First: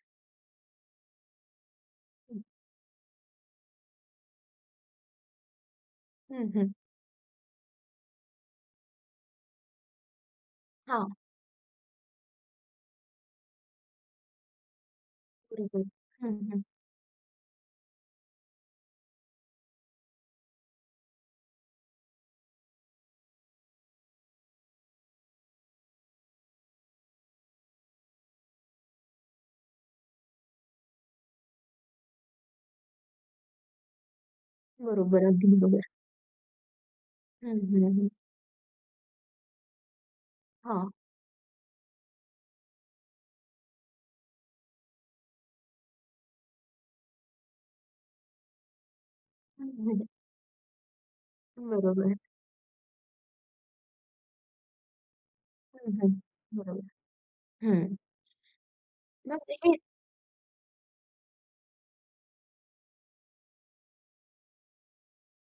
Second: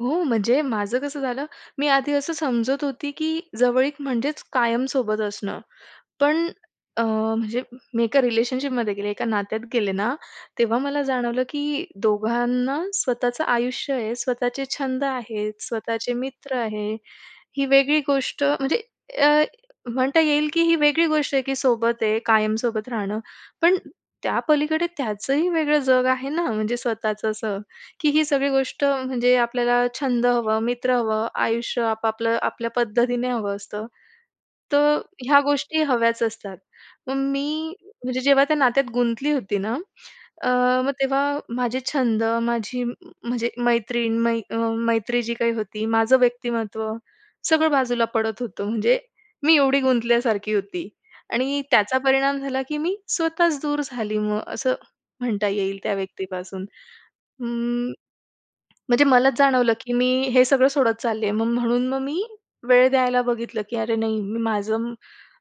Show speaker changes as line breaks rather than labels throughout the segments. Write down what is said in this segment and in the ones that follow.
हो, म्हणजे माझं कसं झालं, मी आधी असं
हं.
समजत होती की जवळीक म्हणजेच कायम सोबत असणं, पण
हं, हं.
अ, म्हणजे मी एका रिलेशनशिपमध्ये गेले, एका नात्यात गेले ना, तेव्हा मला
हां.
जाणवलं, की दोघांना स्वतःचं आयुष्य आहे, स्वतःचे छंद आहेत,
बरोबर,
स्वतःचे
हं,
मित्र
हं.
आहे. ही वेगळी गोष्ट म्हणजे अ, म्हणता येईल की ही वेगळी गोष्ट आहे, की सोबत आहे कायम सोबत राहणं, पण त्यापलीकडे त्याचंही वेगळं जग आहे ना, म्हणजे स्वतःचं असं की ही सगळी गोष्ट म्हणजे आपल्याला छंद हवं, मित्र हवं, आयुष्य आपापलं आपल्या पद्धतीने हवं असतं. तर
बरोबर,
ह्या
अगदी
गोष्टी
बरोबर.
हव्याच असतात, मग
हं,
मी
हं. हं.
म्हणजे जेव्हा त्या नात्यात गुंतली होती ना, अ,
हां.
मग तेव्हा माझे छंद माझी म्हणजे मैत्रीण मै अ मैत्री जी काही होती, माझं व्यक्तिमत्त्व सगळं बाजूला पडत होतं, म्हणजे मी एवढी गुंतल्यासारखी होती आणि त्याचा
बरोबर
परिणाम झाला, की मी स्वतःच दूर झाली मग, असं म्हणता येईल
हं,
त्या
हं.
व्यक्तीपासून.
बरोबर. हं.
अं, म्हणजे
मग
मलाच
ते
जाणवलं, की मी हे सगळं सोडत चालली आहे, मग म्हणून मग मी वेळ द्यायला बघितलं की "अरे नाही, मी माझं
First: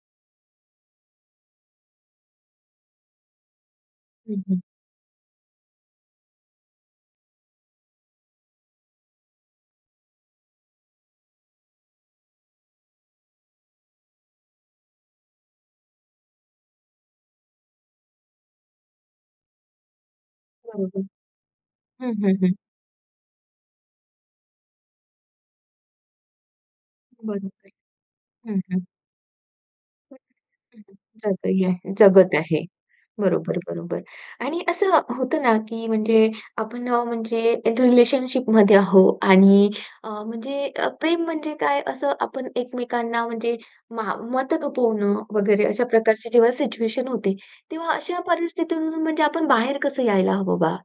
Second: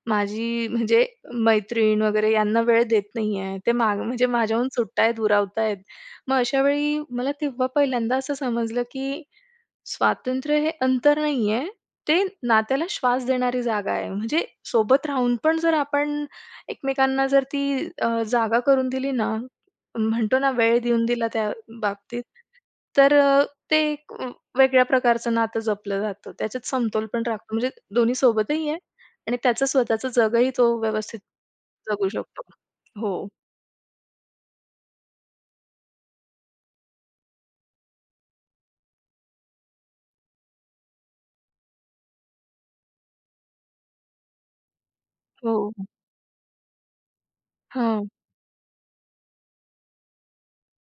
माझी म्हणजे मैत्रीण वगैरे यांना वेळ देत नाहीये, ते म्हणजे मागं
हं, हं.
माझ्याहून सुटतायेत, दुरावतायेत." मग अशा वेळी मला तेव्हा पहिल्यांदा असं समजलं, की स्वातंत्र्य हे अंतर नाहीये, ते नात्याला श्वास देणारी जागा आहे. म्हणजे सोबत राहून पण जर आपण एकमेकांना जर ती अ, जागा करून दिली ना, म्हणतो ना वेळ देऊन
बरोबर.
दिला त्या
हं,
बाबतीत,
हं. हं.
तर अ, ते एक व वेगळ्या प्रकारचं नातं जपलं जातं. त्याच्यात समतोल पण राखतो
बरोबर,
म्हणजे दोन्ही
हं,
सोबतही आहे
हं.
आणि त्याचं स्वतःचं जगही तो व्यवस्थित
[unintelligible]
जगू
जगत
शकतो.
आहे.
हो.
बरोबर, बरोबर आणि असं होतं ना, की म्हणजे अ, आपण म्हणजे रिलेशनशिपमध्ये आहो आणि अ, म्हणजे प्रेम म्हणजे काय असं आपण एकमेकांना म्हणजे मा मत थोपवणं वगैरे
हो.
अशा प्रकारची जेव्हा सिच्युएशन होते, तेव्हा
हां.
अशा परिस्थितीतून म्हणजे आपण बाहेर कसं यायला हवं बा?